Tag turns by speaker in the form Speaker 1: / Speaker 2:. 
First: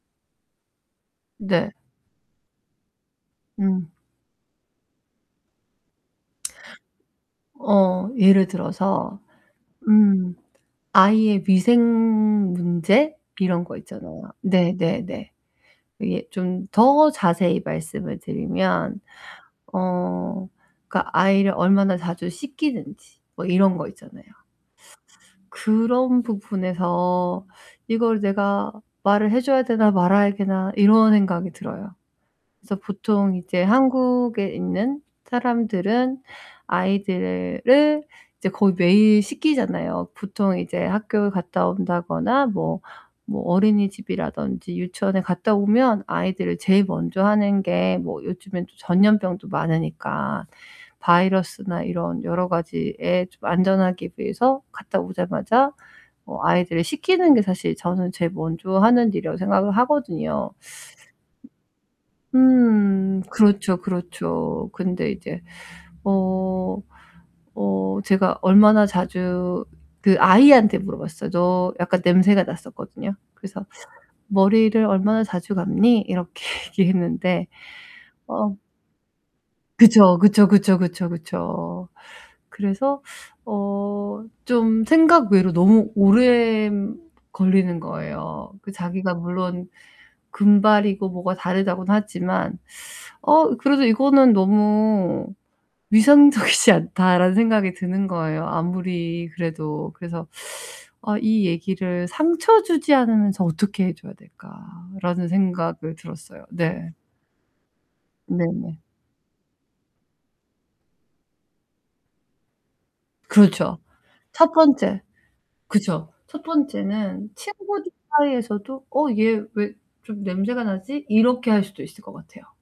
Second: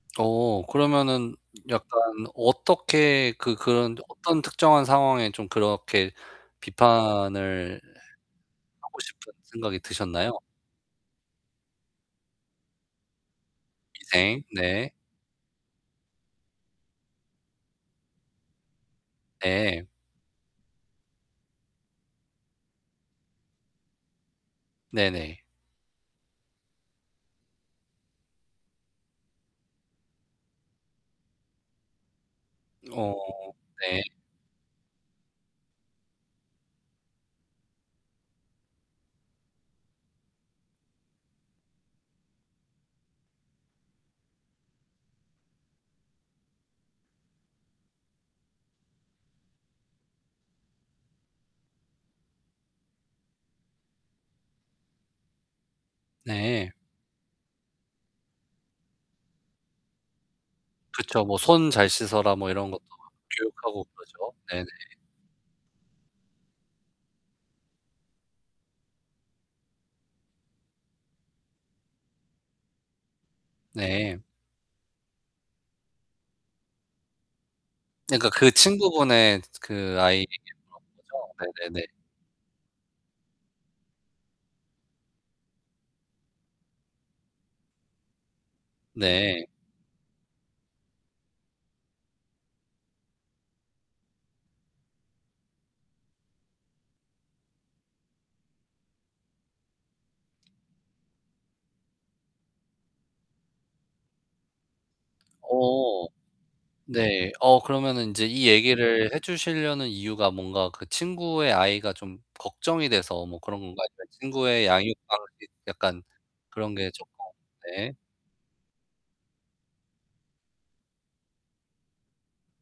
Speaker 1: 어 그러면은
Speaker 2: 네.
Speaker 1: 약간 어떻게 그
Speaker 2: 음.
Speaker 1: 그런 어떤 특정한 상황에 좀 그렇게 비판을
Speaker 2: 어 예를
Speaker 1: 하고
Speaker 2: 들어서
Speaker 1: 싶은 생각이 드셨나요?
Speaker 2: 음 아이의 위생문제 이런 거 있잖아요.
Speaker 1: 네. 네.
Speaker 2: 네네네. 이게 좀 더 자세히 말씀을 드리면
Speaker 1: 네.
Speaker 2: 어 그니까 아이를 얼마나 자주 씻기는지 뭐 이런 거 있잖아요.
Speaker 1: 네네.
Speaker 2: 그런 부분에서 '이걸 내가 말을 해줘야 되나 말아야 되나.' 이런 생각이 들어요. 그래서
Speaker 1: 어
Speaker 2: 보통 이제
Speaker 1: 네.
Speaker 2: 한국에 있는 사람들은 아이들을 이제 거의 매일 씻기잖아요. 보통 이제 학교에 갔다 온다거나 뭐 뭐 어린이집이라던지 유치원에 갔다오면 아이들을 제일 먼저 하는 게 뭐 요즘엔 또 전염병도 많으니까. 바이러스나 이런 여러 가지에 좀 안전하기 위해서 갔다 오자마자 어
Speaker 1: 네.
Speaker 2: 아이들을 씻기는 게 사실 저는 제일 먼저 하는 일이라고 생각을 하거든요.
Speaker 1: 그렇죠. 뭐 손 잘 씻어라, 뭐 이런 것도
Speaker 2: 음 그렇죠,
Speaker 1: 교육하고 그렇죠. 네네.
Speaker 2: 그렇죠. 근데 이제 어 어 제가 얼마나 자주 그 아이한테 물어봤어요. 저 약간 냄새가 났었거든요. 그래서
Speaker 1: 네.
Speaker 2: "머리를 얼마나 자주 감니?" 이렇게 얘기했는데
Speaker 1: 네 그니까 그
Speaker 2: 어
Speaker 1: 친구분의 그
Speaker 2: 그쵸,
Speaker 1: 아이
Speaker 2: 그쵸, 그쵸,
Speaker 1: [unintelligible]
Speaker 2: 그쵸,
Speaker 1: 죠? 네네네.
Speaker 2: 그쵸. 그래서 어 좀 생각 외로 너무 오래 걸리는 거예요. 그 자기가
Speaker 1: 네.
Speaker 2: 물론 금발이고 뭐가 다르다고는 하지만, '어 그래도 이거는 너무 위생적이지 않다.'라는 생각이 드는 거예요 아무리 그래도. 그래서 '아 이 얘기를 상처주지 않으면서 어떻게 해줘야 될까.'라는 생각을
Speaker 1: 어.
Speaker 2: 들었어요, 네.
Speaker 1: 네. 어 그러면은 인제 이
Speaker 2: 네네.
Speaker 1: 얘기를 해 주시려는 이유가 뭔가 그 친구의 아이가 좀 걱정이 돼서 뭐 그런
Speaker 2: 그렇죠.
Speaker 1: 건가요? 아니면
Speaker 2: 첫
Speaker 1: 친구의 양육
Speaker 2: 번째
Speaker 1: 방식 약간
Speaker 2: 그쵸 첫
Speaker 1: 그런 게 쪼끔
Speaker 2: 번째는 친구들
Speaker 1: 네.
Speaker 2: 사이에서도 '어 얘 왜 좀 냄새가 나지?' 이렇게 할 수도 있을 것 같아요.